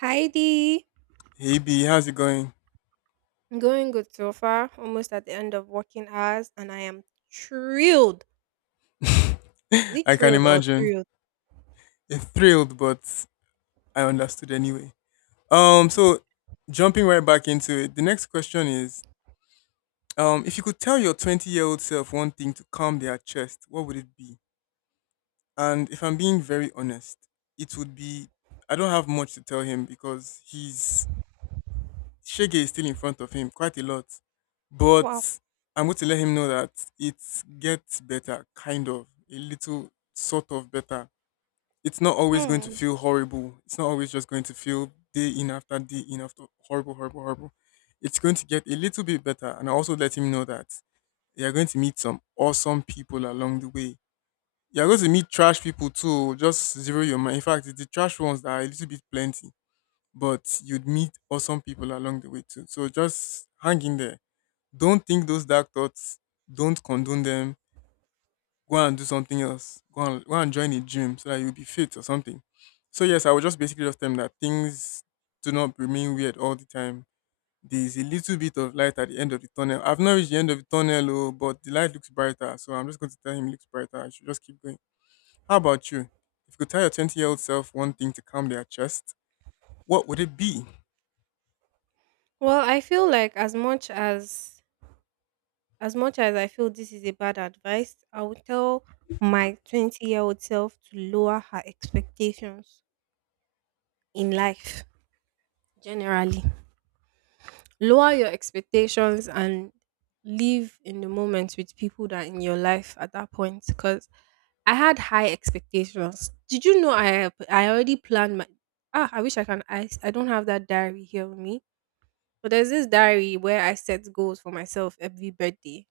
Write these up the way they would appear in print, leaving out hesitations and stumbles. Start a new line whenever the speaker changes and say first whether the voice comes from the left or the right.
right: Heidi,
left: Hey B, how's it going?
right: I'm going good so far. Almost at the end of working hours, and I am thrilled. Is it
left: I can
right: thrilled or
left: imagine.
right: thrilled?
left: It thrilled, but I understood anyway. Um,
right: Mm.
left: so jumping right back into it, the next question is if you could tell your 20 year old self one thing to calm their chest, what would it be? And if I'm being very honest, it would be I don't have much to tell him because he's Shege is still in front of him quite a lot. But
right: Wow.
left: I'm going to let him know that it gets better, kind of, a little sort of better, it's not always going to
right: Hmm.
left: feel horrible. It's not always just going to feel day in after horrible, horrible, horrible. It's going to get a little bit better. And I also let him know that you're going to meet some awesome people along the way. You're going to meet trash people too. Just zero your mind. In fact, it's the trash ones that are a little bit plenty, but you'd meet awesome people along the way too. So just hang in there. Don't think those dark thoughts. Don't condone them, go and do something else. Go and join a gym so that you'll be fit or something. So yes, I would just basically just tell them that things do not remain weird all the time. There's a little bit of light at the end of the tunnel. I've not reached the end of the tunnel, oh, but the light looks brighter. So I'm just going to tell him it looks brighter. I should just keep going. How about you? If you could tell your 20-year-old self one thing to calm their chest, what would it be?
right: Well, I feel like as much as I feel this is a bad advice, I would tell my 20- year old self to lower her expectations in life generally. Lower your expectations and live in the moment with people that are in your life at that point because I had high expectations. Did you know I already planned my ah I wish I can I don't have that diary here with me. But there's this diary where I set goals for myself every birthday.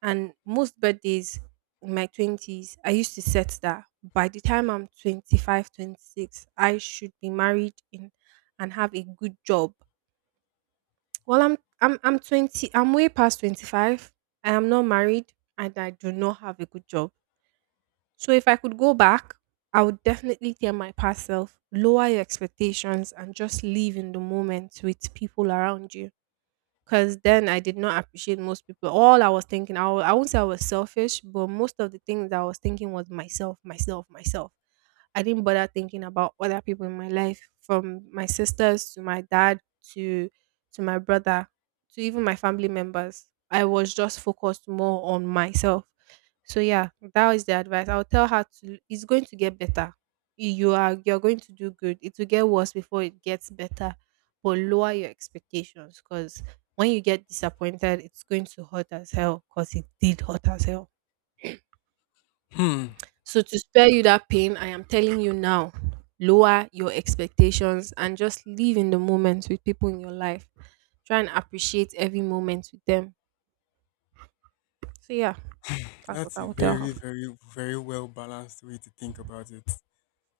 right: And most birthdays in my 20s, I used to set that by the time I'm 25, 26, I should be married in, and have a good job. Well, I'm 20, I'm way past 25. I am not married and I do not have a good job. So if I could go back, I would definitely tell my past self, lower your expectations and just live in the moment with people around you because then I did not appreciate most people. All I was thinking, I won't say I was selfish, but most of the things I was thinking was myself, myself, myself. I didn't bother thinking about other people in my life, from my sisters to my dad to to my brother to even my family members. I was just focused more on myself. So yeah, that is the advice. I'll tell her to it's going to get better. You're going to do good. It will get worse before it gets better. But lower your expectations because when you get disappointed, it's going to hurt as hell because it did hurt as hell.
left: Hmm.
right: So, to spare you that pain, I am telling you now lower your expectations and just live in the moment with people in your life. Try and appreciate every moment with them. So, yeah, that's what
left: That's a
right: I would tell her.
left: very, very, very well balanced way to think about it.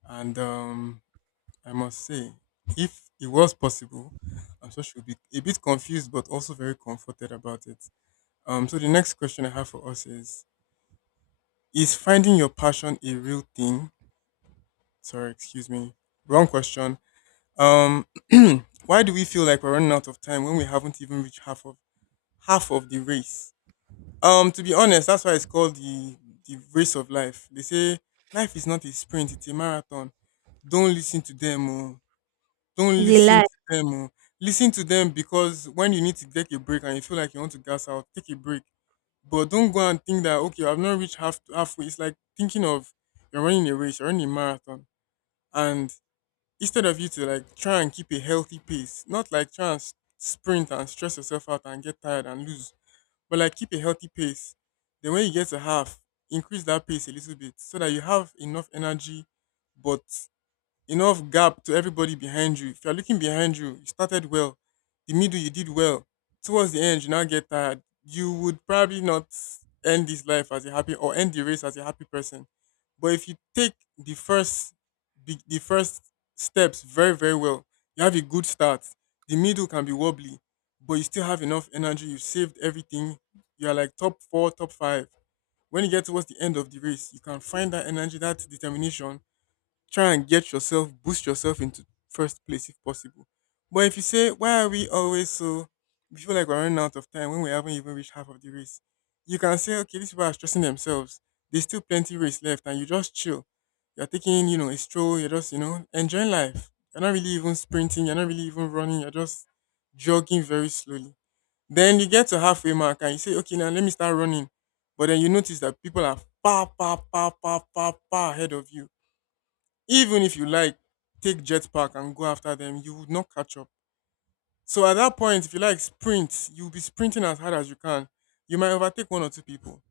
left: And I must say, if it was possible, I'm sure she would be a bit confused but also very comforted about it. So the next question I have for us is finding your passion a real thing? Sorry, excuse me. Wrong question. Um why do we feel like we're running out of time when we haven't even reached half of the race? To be honest, that's why it's called the race of life. They say life is not a sprint, it's a marathon. Don't listen to them, oh. Don't
right: Is it
left: listen
right: lie.
left: to them, oh. Listen to them because when you need to take a break and you feel like you want to gas out, take a break. But don't go and think that okay, I've not reached half halfway. It's like thinking of, you're running a race, you're running a marathon, and instead of you to like try and keep a healthy pace, not like try and sprint and stress yourself out and get tired and lose, but like keep a healthy pace. Then when you get to half, increase that pace a little bit so that you have enough energy, but enough gap to everybody behind you. If you're looking behind you, you started well. The middle, you did well. Towards the end, you now get tired. You would probably not end this life as a happy or end the race as a happy person. But if you take the first, the first steps very, very well, you have a good start. The middle can be wobbly, but you still have enough energy. You've saved everything. You are like top four, top five. When you get towards the end of the race, you can find that energy, that determination, try and get yourself, boost yourself into first place if possible. But if you say, why are we always so, we feel like we're running out of time when we haven't even reached half of the race, you can say, okay, these people are stressing themselves. There's still plenty race left, and you just chill. You're taking, you know, a stroll. You're just, you know, enjoying life. You're not really even sprinting. You're not really even running. You're just jogging very slowly. Then you get to halfway mark and you say, okay, now let me start running. But then you notice that people are far, far, far, far, far, far ahead of you, even if you like take jetpack and go after them, you would not catch up. So at that point, if you like sprint, you'll be sprinting as hard as you can. You might overtake one or two people,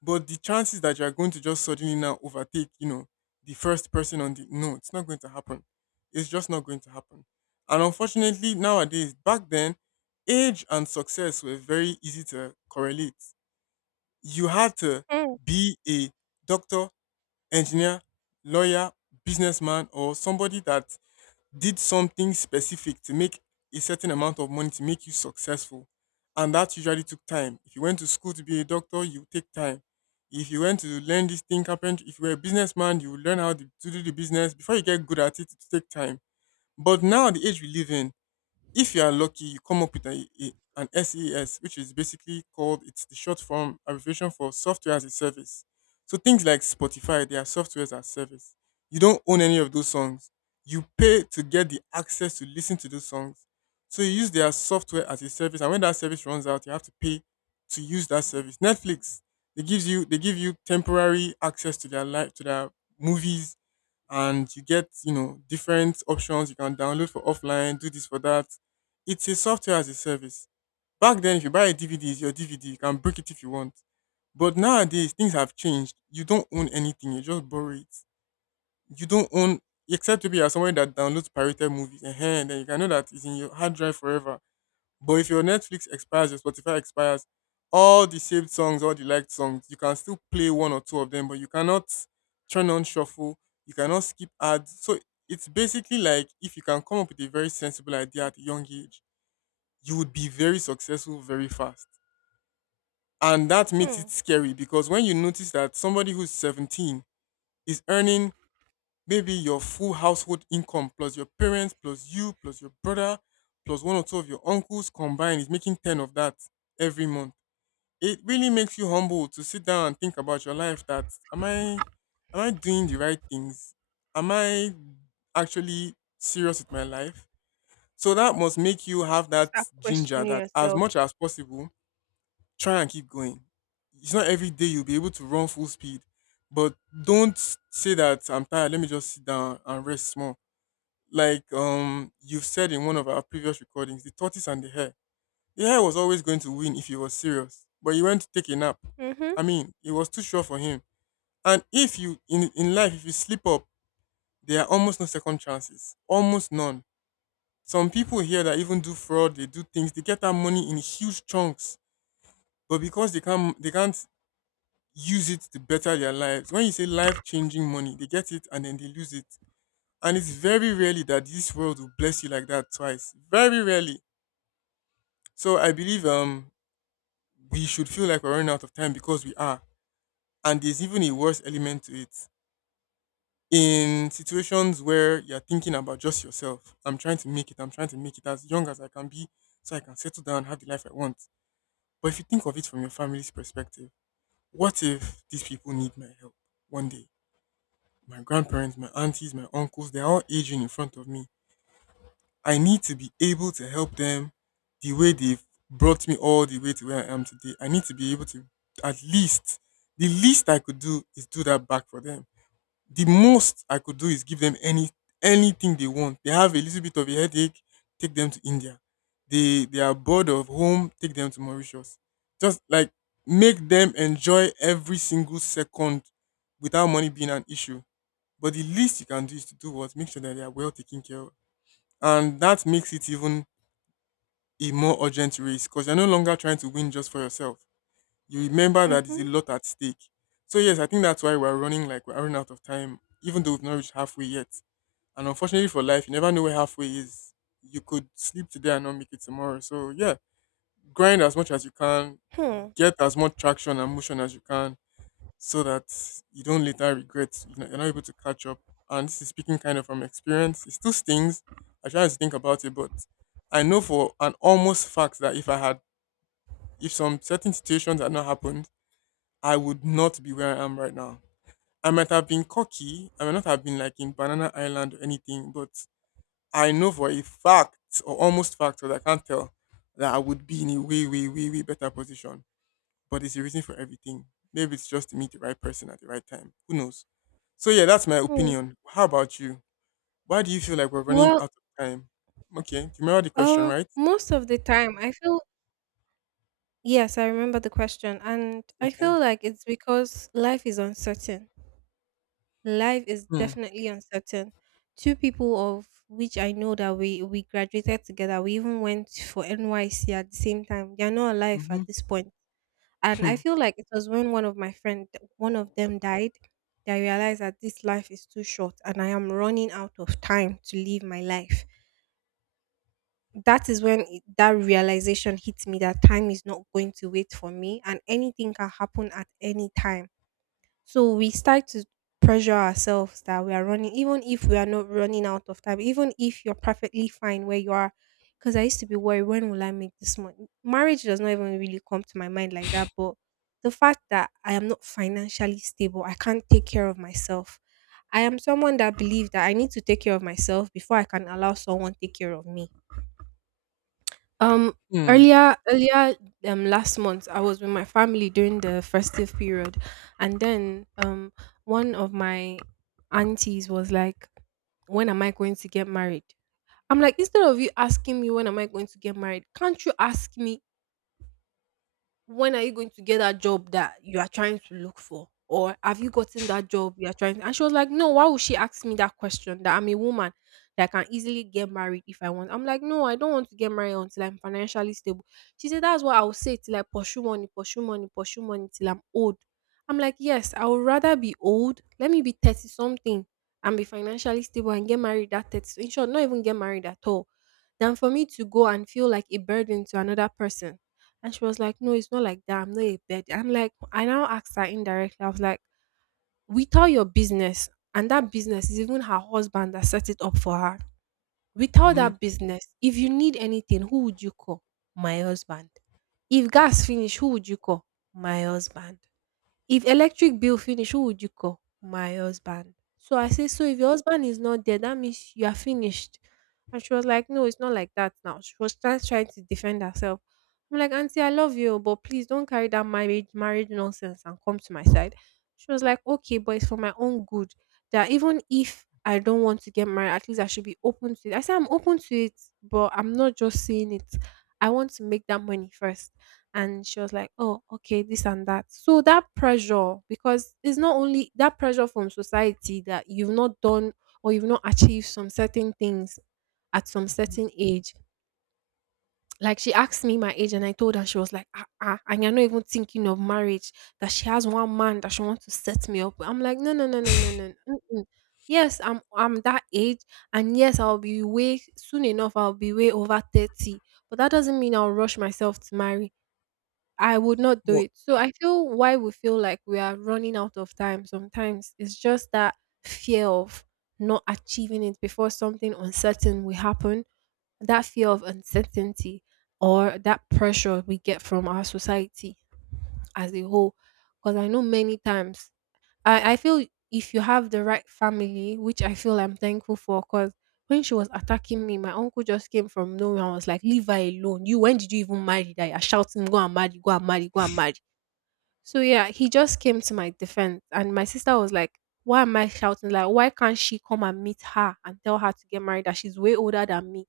left: but the chances that you are going to just suddenly now overtake, you know, the first person on the, no, it's not going to happen. It's just not going to happen. And unfortunately, nowadays, back then, age and success were very easy to correlate. You had to
right: Hmm.
left: be a doctor, engineer, lawyer, businessman, or somebody that did something specific to make a certain amount of money to make you successful. And that usually took time. If you went to school to be a doctor, you take time. If you went to learn this thing, carpentry, if you were a businessman, you would learn how to do the business. Before you get good at it, it take time. But now, the age we live in, if you are lucky, you come up with an SES, which is basically called, it's the short form abbreviation for software as a service. So things like Spotify, they are software as a service. You don't own any of those songs. You pay to get the access to listen to those songs. So you use their software as a service, and when that service runs out, you have to pay to use that service. Netflix, they give you temporary access to their life to their movies, and you get, you know, different options, you can download for offline, do this, for that, it's a software as a service. Back then if you buy a DVD, it's your DVD, you can break it if you want. But nowadays things have changed, you don't own anything, you just borrow it. You don't own, except to be as someone that downloads pirated movies and then you can know that it's in your hard drive forever. But if your Netflix expires, your Spotify expires, all the saved songs, all the liked songs, you can still play one or two of them, but you cannot turn on shuffle. You cannot skip ads. So it's basically like if you can come up with a very sensible idea at a young age, you would be very successful very fast. And that makes
right: Hmm.
left: it scary because when you notice that somebody who's 17 is earning maybe your full household income plus your parents plus you plus your brother plus one or two of your uncles combined is making 10 of that every month, it really makes you humble to sit down and think about your life, that am I doing the right things, am I actually serious with my life. So that must make you have that
right: Start
left: ginger,
right: questioning
left: that as
right: yourself.
left: much as possible, try and keep going. It's not every day you'll be able to run full speed, but don't say that I'm tired, let me just sit down and rest small, like, you've said in one of our previous recordings, the tortoise and the hare. The hare was always going to win if he was serious, but he went to take a nap.
right: Mm-hmm.
left: I mean, it was too sure for him. And if you, in life, if you slip up, there are almost no second chances, almost none. Some people here that even do fraud, they do things, they get that money in huge chunks, but because they can't use it to better their lives. When you say life changing money, they get it and then they lose it. And it's very rarely that this world will bless you like that twice. Very rarely. So I believe we should feel like we're running out of time because we are. And there's even a worse element to it. In situations where you're thinking about just yourself, I'm trying to make it as young as I can be so I can settle down, have the life I want. But if you think of it from your family's perspective, what if these people need my help one day? My grandparents, my aunties, my uncles, they're all aging in front of me. I need to be able to help them the way they've brought me all the way to where I am today. I need to be able to, at least, the least I could do is do that back for them. The most I could do is give them anything they want. They have a little bit of a headache, take them to India. They are bored of home, take them to Mauritius. Just like make them enjoy every single second without money being an issue. But the least you can do is to do what? Make sure that they are well taken care of and that makes it even a more urgent race because you're no longer trying to win just for yourself. You remember that there's a
right: Mm-hmm.
left: lot at stake. So yes, I think that's why we're running like we're running out of time, even though we've not reached halfway yet. And unfortunately for life, you never know where halfway is. You could sleep today and not make it tomorrow. So yeah, grind as much as you can,
right: Hmm.
left: get as much traction and motion as you can, so that you don't later regret, you're not able to catch up. And this is speaking kind of from experience. It still stings. I try not to think about it, but I know for an almost fact that if some certain situations had not happened, I would not be where I am right now. I might have been cocky, I might not have been like in Banana Island or anything, but I know for a fact or almost fact, because I can't tell, that I would be in a way, way, way, way better position, but it's a reason for everything. Maybe it's just to meet the right person at the right time. Who knows? So yeah, that's my
right: Hmm.
left: opinion. How about you? Why do you feel like we're running
right: Well,
left: out of time? Okay, do you remember the question, right?
right: most of the time, I feel yes, I remember the question, and I
left: Okay.
right: feel like it's because life is uncertain. Life is
left: Hmm.
right: definitely uncertain. Two people of which I know that we graduated together. We even went for NYC at the same time. They are not alive
left: Mm-hmm.
right: at this point. And I
left: Hmm.
right: feel like it was when one of my friend, one of them died, that I realized that this life is too short and I am running out of time to live my life. That is when that realization hits me that time is not going to wait for me and anything can happen at any time. So we start to pressure ourselves that we are running, even if we are not running out of time, even if you're perfectly fine where you are. Because I used to be worried, when will I make this money? Marriage does not even really come to my mind like that. But the fact that I am not financially stable, I can't take care of myself. I am someone that believes that I need to take care of myself before I can allow someone take care of me. Um,
left: Hmm.
right: earlier, last month, I was with my family during the festive period, and then one of my aunties was like, "When am I going to get married?" I'm like, instead of you asking me when am I going to get married, can't you ask me when are you going to get that job that you are trying to look for? Or have you gotten that job you are trying? To? And she was like, no, why would she ask me that question that I'm a woman that can easily get married if I want? I'm like, no, I don't want to get married until I'm financially stable. She said, that's what I will say till I pursue money, pursue money, pursue money till I'm old. I'm like, yes, I would rather be old. Let me be 30 something and be financially stable and get married at 30. In short, not even get married at all than for me to go and feel like a burden to another person. And she was like, no, it's not like that. I'm not a bed. I'm like, I now asked her indirectly. I was like, without your business, and that business is even her husband that set it up for her. Without
left: Mm-hmm.
right: that business, if you need anything, who would you call? My husband. If gas finish, who would you call? My husband. If electric bill finish, who would you call? My husband. So I say, so if your husband is not there, that means you are finished. And she was like, no, it's not like that now. She was trying to defend herself. I'm like, auntie, I love you, but please don't carry that marriage marriage nonsense and come to my side. She was like, okay, but it's for my own good. That even if I don't want to get married, at least I should be open to it. I said I'm open to it, but I'm not just saying it. I want to make that money first and she was like, "Oh, okay, this and that." So that pressure, because it's not only that pressure from society that you've not done or you've not achieved some certain things at some
left: Mm-hmm.
right: certain age. Like she asked me my age, and I told her she was like, "Ah, ah," and you're not even thinking of marriage. That she has one man that she wants to set me up. With." I'm like, no, no, no, no, no, no. no, mm-mm. Yes, I'm that age, and yes, I'll be way soon enough. I'll be way over 30, but that doesn't mean I'll rush myself to marry I would not do
left: Well,
right: it. So I feel why we feel like we are running out of time sometimes it's just that fear of not achieving it before something uncertain will happen, that fear of uncertainty or that pressure we get from our society as a whole. Because I know many times I feel if you have the right family, which I feel I'm thankful for, because when she was attacking me, my uncle just came from nowhere and was like, leave her alone. You, when did you even marry that? You're shouting, go and marry, go and marry, go and marry. So, yeah, he just came to my defense. And my sister was like, why am I shouting? Like, why can't she come and meet her and tell her to get married? That she's way older than me.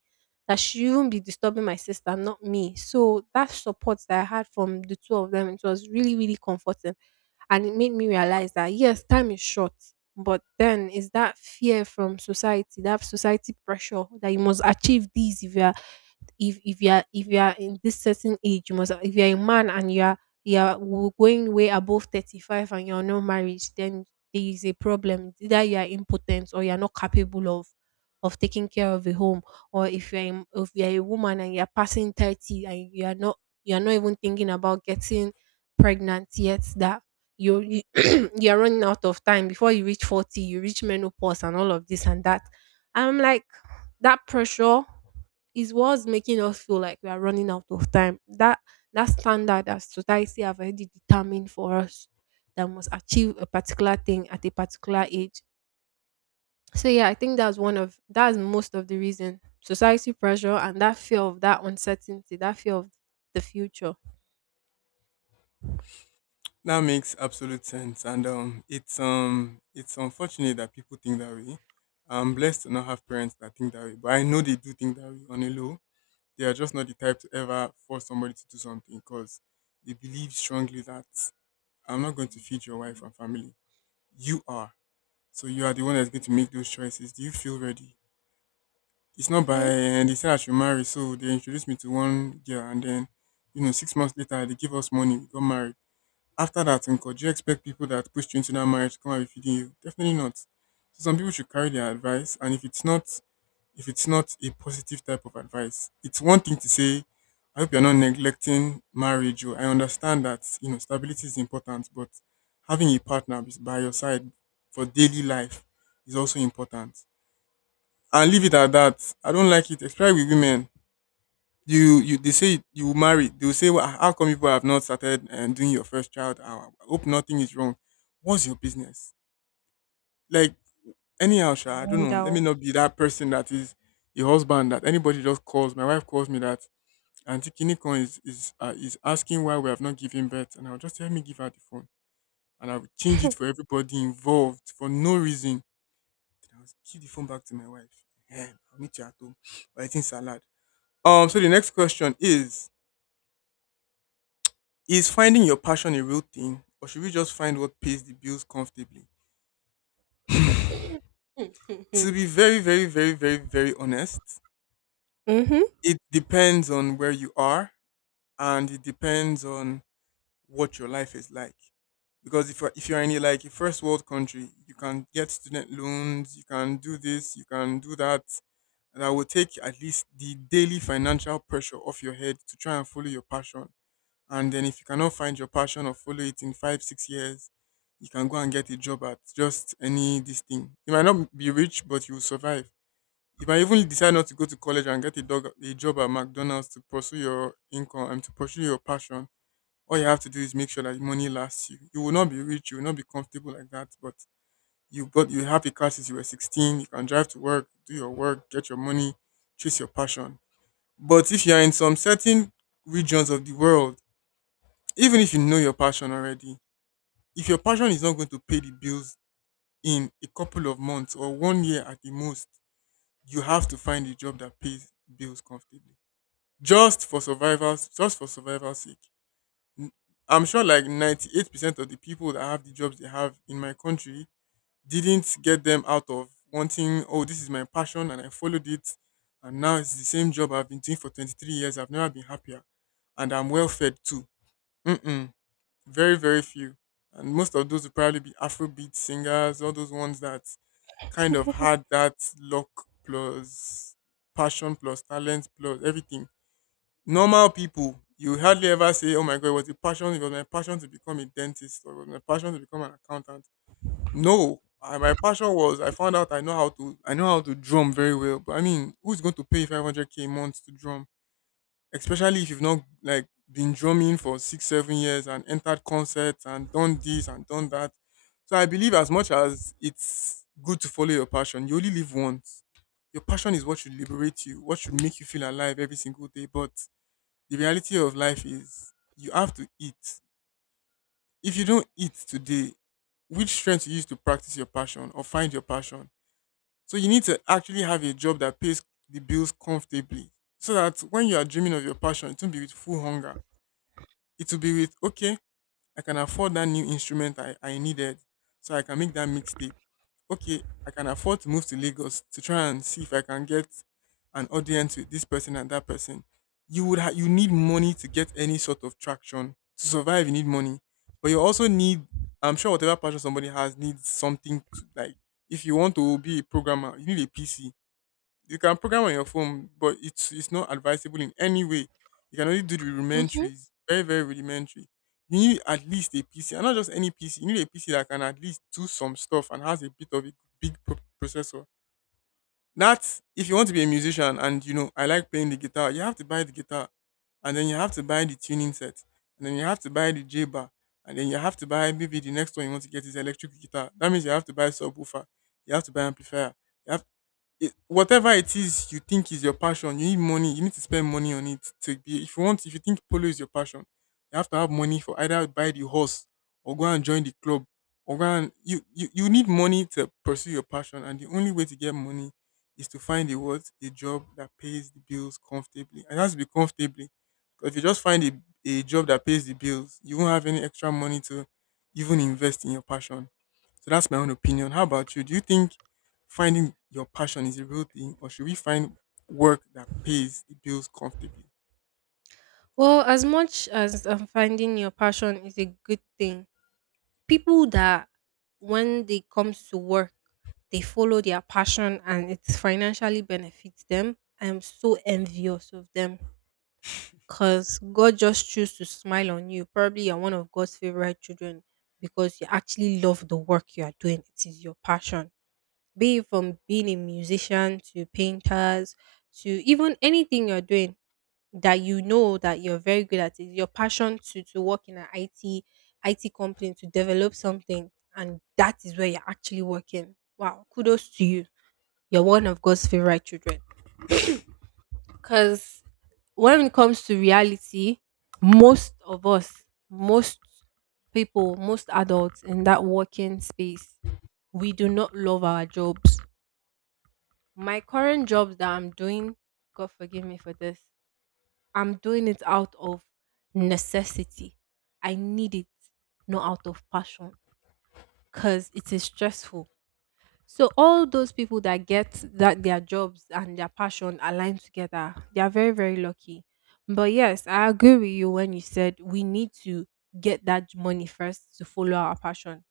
right: That she shouldn't be disturbing my sister, not me. So, that support that I had from the two of them, it was really, really comforting and it made me realize that yes, time is short, but then it's that fear from society, that society pressure that you must achieve this if you are in this certain age, you must if you're a man and going way above 35 and you're not married, then there is a problem. It's either you are impotent or you're not capable of taking care of a home, or if you're a woman and you're passing 30 and you're not even thinking about getting pregnant yet that you, you you're running out of time before you reach 40 you reach menopause and all of this and that. I'm like that pressure is what's making us feel like we are running out of time. That standard that society have already determined for us that must achieve a particular thing at a particular age. So yeah, I think that's most of the reason. Society pressure and that fear of that uncertainty, that fear of the future.
left: that makes absolute sense, and it's unfortunate that people think that way. I'm blessed to not have parents that think that way, but I know they do think that way on a low. They are just not the type to ever force somebody to do something because they believe strongly that I'm not going to feed your wife and family. You are. So you are the one that's going to make those choices. Do you feel ready? It's not by
right: Hmm.
left: and they said I should marry, so they introduced me to one girl and then, 6 months later they give us money, we got married. After that, uncle, do you expect people that pushed you into that marriage to come and be feeding you? Definitely not. So some people should carry their advice and if it's not a positive type of advice. It's one thing to say, I hope you're not neglecting marriage. Or I understand that, stability is important, but having a partner is by your side for daily life is also important. And leave it at that. I don't like it, especially with women. They say you will marry. They will say, well, how come people have not started and doing your first child? I hope nothing is wrong. What's your business? Like, anyhow,
right: I
left: sha, I don't know. Let me
right: wonder.
left: not be that person that is a husband that anybody just calls. My wife calls me that Auntie Kinikon is asking why we have not given birth, and I'll just tell me give her the phone, and I will change it for everybody involved for no reason. Then I'll give the phone back to my wife. Yeah, I'll meet you at home. We're eating salad. So the next question is finding your passion a real thing, or should we just find what pays the bills comfortably? To be very, very, very, very, very honest,
right: Mhm.
left: it depends on where you are and it depends on what your life is like. Because if you're in a, like a first world country, you can get student loans, you can do this, you can do that, and that will take at least the daily financial pressure off your head to try and follow your passion. And then if you cannot find your passion or follow it in 5 6 years, you can go and get a job at just any this thing. You might not be rich, but you will survive. You might even decide not to go to college and get a job at McDonald's to pursue your income and to pursue your passion. All you have to do is make sure that money lasts you. You will not be rich, you will not be comfortable like that, but you have a car since you were 16, you can drive to work, do your work, get your money, chase your passion. But if you are in some certain regions of the world, even if you know your passion already, if your passion is not going to pay the bills in a couple of months or one year at the most, you have to find a job that pays bills comfortably. Just for survivors, just for survival's sake. n- I'm sure like 98% of the people that have the jobs they have in my country didn't get them out of wanting, oh, this is my passion and I followed it. And now it's the same job I've been doing for 23 years. I've never been happier. And I'm well fed too. Mm-mm. Very, very few. And most of those will probably be Afrobeat singers, all those ones that kind of had that luck plus passion plus talent plus everything. Normal people, you hardly ever say, "Oh my God, it was a passion. It was my passion to become a dentist, or it was my passion to become an accountant." No, I, my passion was I found out I know how to drum very well. But I mean, who's going to pay you 500K a month to drum, especially if you've not like been drumming for 6 7 years and entered concerts and done this and done that. So I believe as much as it's good to follow your passion, you only live once. Your passion is what should liberate you, what should make you feel alive every single day. But the reality of life is you have to eat. If you don't eat today, which strength you use to practice your passion or find your passion? So you need to actually have a job that pays the bills comfortably. So that when you are dreaming of your passion, it won't be with full hunger. It will be with, okay, I can afford that new instrument I needed, so I can make that mixtape. Okay, I can afford to move to Lagos to try and see if I can get an audience with this person and that person. You would you need money to get any sort of traction to survive. You need money, but you also need. I'm sure whatever passion somebody has needs something to like. If you want to be a programmer, you need a PC. You can program on your phone, but it's not advisable in any way. You can only do the
right: Hmm.
left: rudimentaries, very very rudimentary. You need at least a PC, and not just any PC. You need a PC that can at least do some stuff and has a bit of a big processor. That's if you want to be a musician and I like playing the guitar, you have to buy the guitar, and then you have to buy the tuning set, and then you have to buy the J bar, and then you have to buy maybe the next one you want to get is electric guitar. That means you have to buy subwoofer, you have to buy amplifier, you have it, whatever it is you think is your passion, you need money. You need to spend money on it to be. If you think polo is your passion, you have to have money for either buy the horse or go and join the club or go and you need money to pursue your passion. And the only way to get money is to find a what a job that pays the bills comfortably. And it has to be comfortably. 'Cause if you just find a job that pays the bills, you won't have any extra money to even invest in your passion. So that's my own opinion. How about you? Do you think finding your passion is a real thing, or should we find work that pays the bills comfortably?
right: Well, as much as finding your passion is a good thing, people that when they comes to work, they follow their passion and it financially benefits them. I'm so envious of them because God just choose to smile on you. Probably you're one of God's favorite children because you actually love the work you are doing. It is your passion. Be it from being a musician to painters to even anything you're doing that you know that you're very good at it, your passion to work in an IT company to develop something, and that is where you're actually working. Wow, kudos to you. You're one of God's favorite children. Because when it comes to reality, most of us, most people, most adults in that working space, we do not love our jobs. My current jobs that I'm doing, God forgive me for this, I'm doing it out of necessity. I need it, not out of passion, because it is stressful. So all those people that get that their jobs and their passion aligned together, they are very, very lucky. But yes, I agree with you when you said we need to get that money first to follow our passion.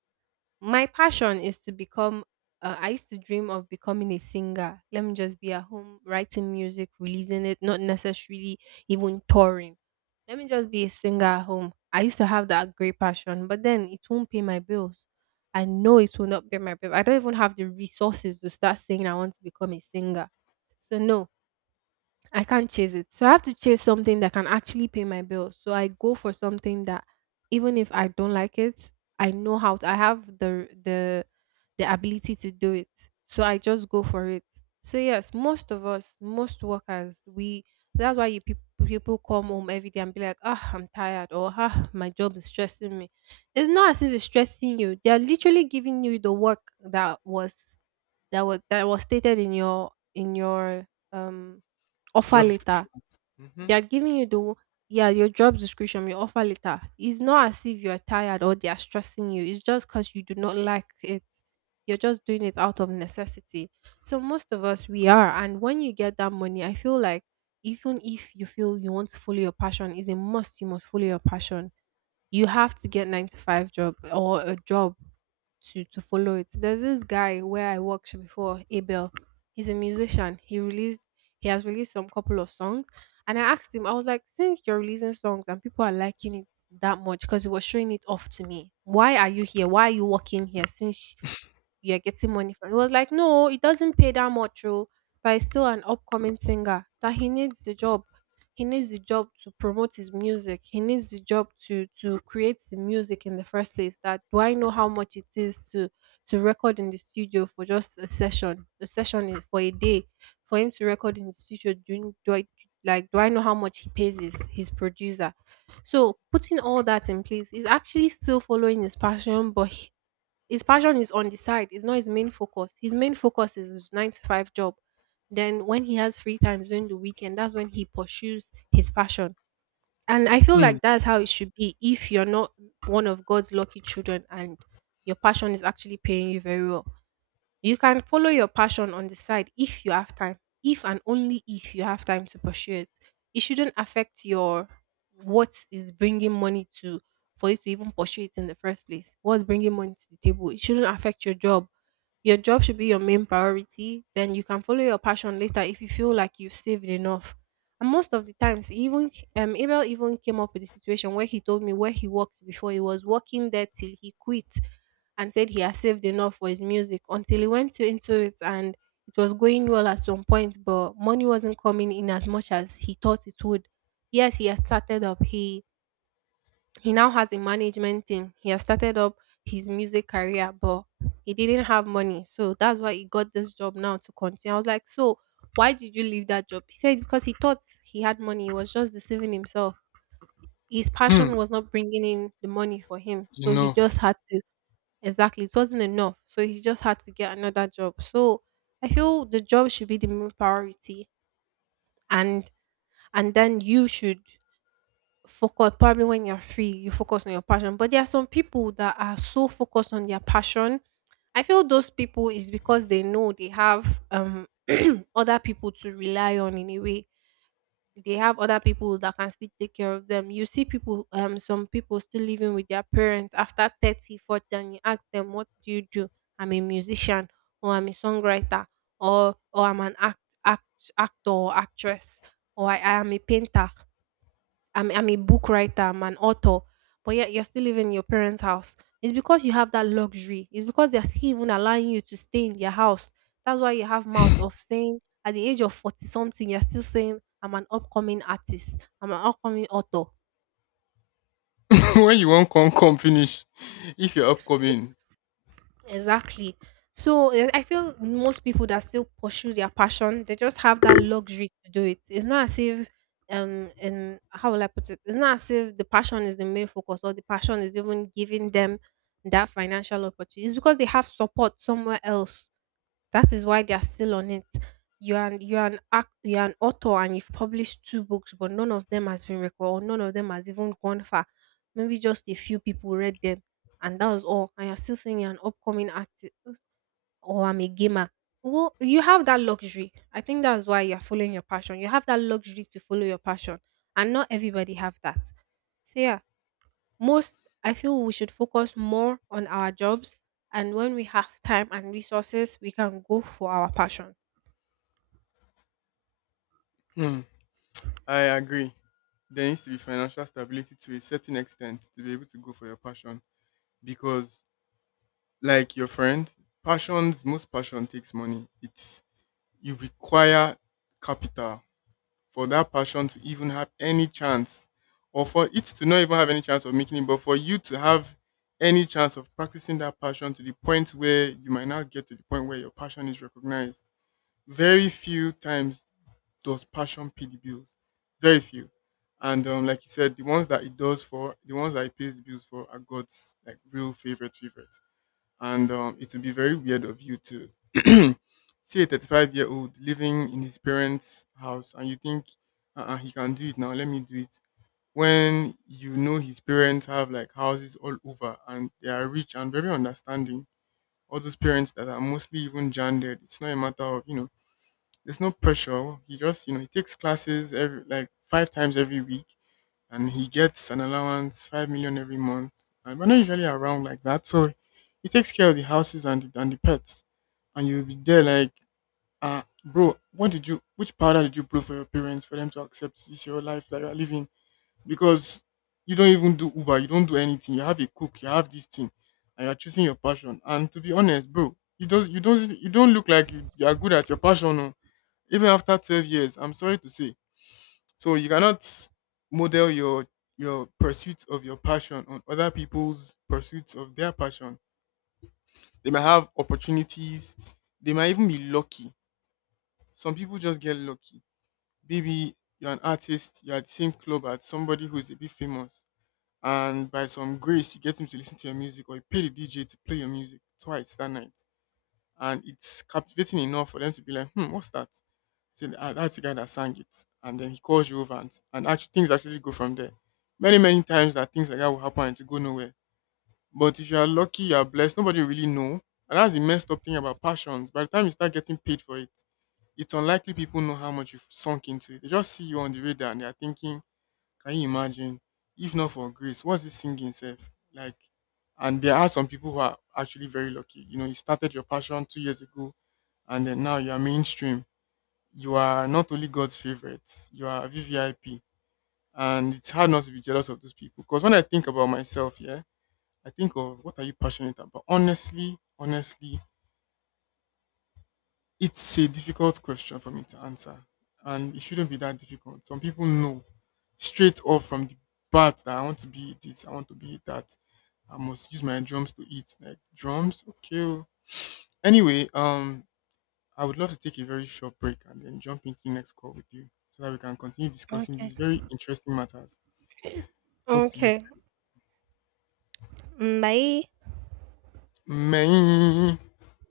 right: My passion is to become. I used to dream of becoming a singer. Let me just be at home writing music, releasing it, not necessarily even touring. Let me just be a singer at home. I used to have that great passion, but then it won't pay my bills. I know it will not pay my bills. I don't even have the resources to start saying I want to become a singer. So no, I can't chase it. So I have to chase something that can actually pay my bills. So I go for something that, even if I don't like it, I know how to, I have the ability to do it. So I just go for it. So yes, most of us, most workers, we, that's why you people come home every day and be like, ah, I'm tired, or ah, my job is stressing me. It's not as if it's stressing you. They are literally giving you the work that was that was stated in your um offer
left: Job
right: letter.
left: description. Mm-hmm.
right: They are giving you the yeah, your job description, your offer letter. It's not as if you're tired or they are stressing you. It's just because you do not like it. You're just doing it out of necessity. So most of us we are. And when you get that money, I feel like even if you feel you want to follow your passion, it's a must you must follow your passion. You have to get nine to five job or a job to follow it. There's this guy where I worked before, Abel. He's a musician. He has released some couple of songs. And I asked him, I was like, since you're releasing songs and people are liking it that much, because he was showing it off to me. Why are you here? Why are you working here? Since you're getting money from. He was like, no, it doesn't pay that much, oh, but he's still an upcoming singer. That he needs the job. He needs the job to promote his music. He needs the job to create the music in the first place. That do I know how much it is to record in the studio for just a session is for a day, for him to record in the studio. Doing do I like do I know how much he pays his producer? So putting all that in place is actually still following his passion, but his passion is on the side. It's not his main focus. His main focus is his nine to five job. Then when he has free time during the weekend, that's when he pursues his passion. And I feel
left: Hmm.
right: like that's how it should be if you're not one of God's lucky children and your passion is actually paying you very well. You can follow your passion on the side if you have time, if and only if you have time to pursue it. It shouldn't affect your, what is bringing money to, for you to even pursue it in the first place. What's bringing money to the table? It shouldn't affect your job. Your job should be your main priority, then you can follow your passion later if you feel like you've saved enough. And most of the times, he even Abel even came up with a situation where he told me where he worked before. He was working there till he quit and said he has saved enough for his music until he went into it, and it was going well at some point, but money wasn't coming in as much as he thought it would. Yes, he had started up. He now has a management team. He has started up his music career, but he didn't have money. So that's why he got this job now to continue. I was like, so why did you leave that job? He said, because he thought he had money. He was just deceiving himself. His
left: Hmm.
right: passion was not bringing in the money for him. So he
left: Enough.
right: just had to, exactly, it wasn't enough. So he just had to get another job. So I feel the job should be the main priority. And and then you should focus, probably when you're free you focus on your passion. But there are some people that are so focused on their passion. I feel those people is because they know they have other people to rely on, in a way. They have other people that can still take care of them. You see people, some people still living with their parents after 30 40, and you ask them, what do you do? I'm a musician, or I'm a songwriter, or I'm an actor or actress, or I am a painter, I'm a book writer, I'm an author, but yet you're still living in your parents' house. It's because you have that luxury. It's because they're still even allowing you to stay in their house. That's why you have mouth of saying at the age of 40 something, you're still saying, I'm an upcoming artist, I'm an upcoming author.
left: When you won't come, come finish. If you're upcoming.
right: Exactly. So I feel most people that still pursue their passion, they just have that luxury to do it. It's not as if and how will I put it? It's not as if the passion is the main focus or the passion is even giving them that financial opportunity. It's because they have support somewhere else, that is why they are still on it. You are an act, you are an author and you've published two books, but none of them has been recorded, or none of them has even gone far. Maybe just a few people read them, and that was all. And you're still saying you're an upcoming artist, or I'm a gamer. Well, you have that luxury. I think that's why you're following your passion. You have that luxury to follow your passion, and not everybody have that. So yeah, most, I feel we should focus more on our jobs, and when we have time and resources, we can go for our passion.
left: Hmm. I agree. There needs to be financial stability to a certain extent to be able to go for your passion. Because, like your friend, passions, most passion takes money. It's you require capital for that passion to even have any chance or for it to not even have any chance of making it, but for you to have any chance of practicing that passion to the point where you might not get to the point where your passion is recognized. Very few times does passion pay the bills. Very few. And Like you said, the ones that it does for, the ones that it pays the bills for are God's like real favorite, and it would be very weird of you to see a 35-year-old living in his parents' house, and you think uh-uh, he can do it now, let me do it. When you know his parents have like houses all over and they are rich and very understanding, all those parents that are mostly even gendered, it's not a matter of, you know, there's no pressure. He just, you know, he takes classes every like five times every week, and he gets an allowance 5 million every month. And we're not usually around like that, so he takes care of the houses and the pets. And you'll be there like, ah, bro, what did you? Which powder did you blow for your parents for them to accept this your life that you're living? Because you don't even do Uber, you don't do anything. You have a cook, you have this thing, and you're choosing your passion. And to be honest, bro, you don't look like you are good at your passion. Oh. Even after 12 years, I'm sorry to say, so you cannot model your pursuit of your passion on other people's pursuits of their passion. They might have opportunities. They might even be lucky. Some people just get lucky. Maybe you're an artist, you're at the same club as somebody who's a bit famous, and by some grace, you get him to listen to your music, or you pay the DJ to play your music twice that night. And it's captivating enough for them to be like, hmm, what's that? So that's the guy that sang it. And then he calls you over and actually things actually go from there. Many, many times that things like that will happen and to go nowhere. But if you are lucky, you are blessed, nobody will really know. And that's the messed up thing about passions. By the time you start getting paid for it, it's unlikely people know how much you've sunk into it. They just see you on the radar and they are thinking, can you imagine? If not for grace, what's this singing self? Like, and there are some people who are actually very lucky. You know, you started your passion two years ago, and then now you are mainstream, you are not only God's favorite, you are VVIP. And it's hard not to be jealous of those people. Because when I think about myself, yeah, I think of what are you passionate about? Honestly, honestly, it's a difficult question for me to answer. And it shouldn't be that difficult. Some people know straight off from the bat that I want to be this, I want to be that. I must use my drums to eat. Like drums, okay. Oh. Anyway, I would love to take a very short break and then jump into the next call with you so that we can continue discussing
right: Okay.
left: these very interesting matters. Talk to you,
right: Okay. Mm, bye.
left: man.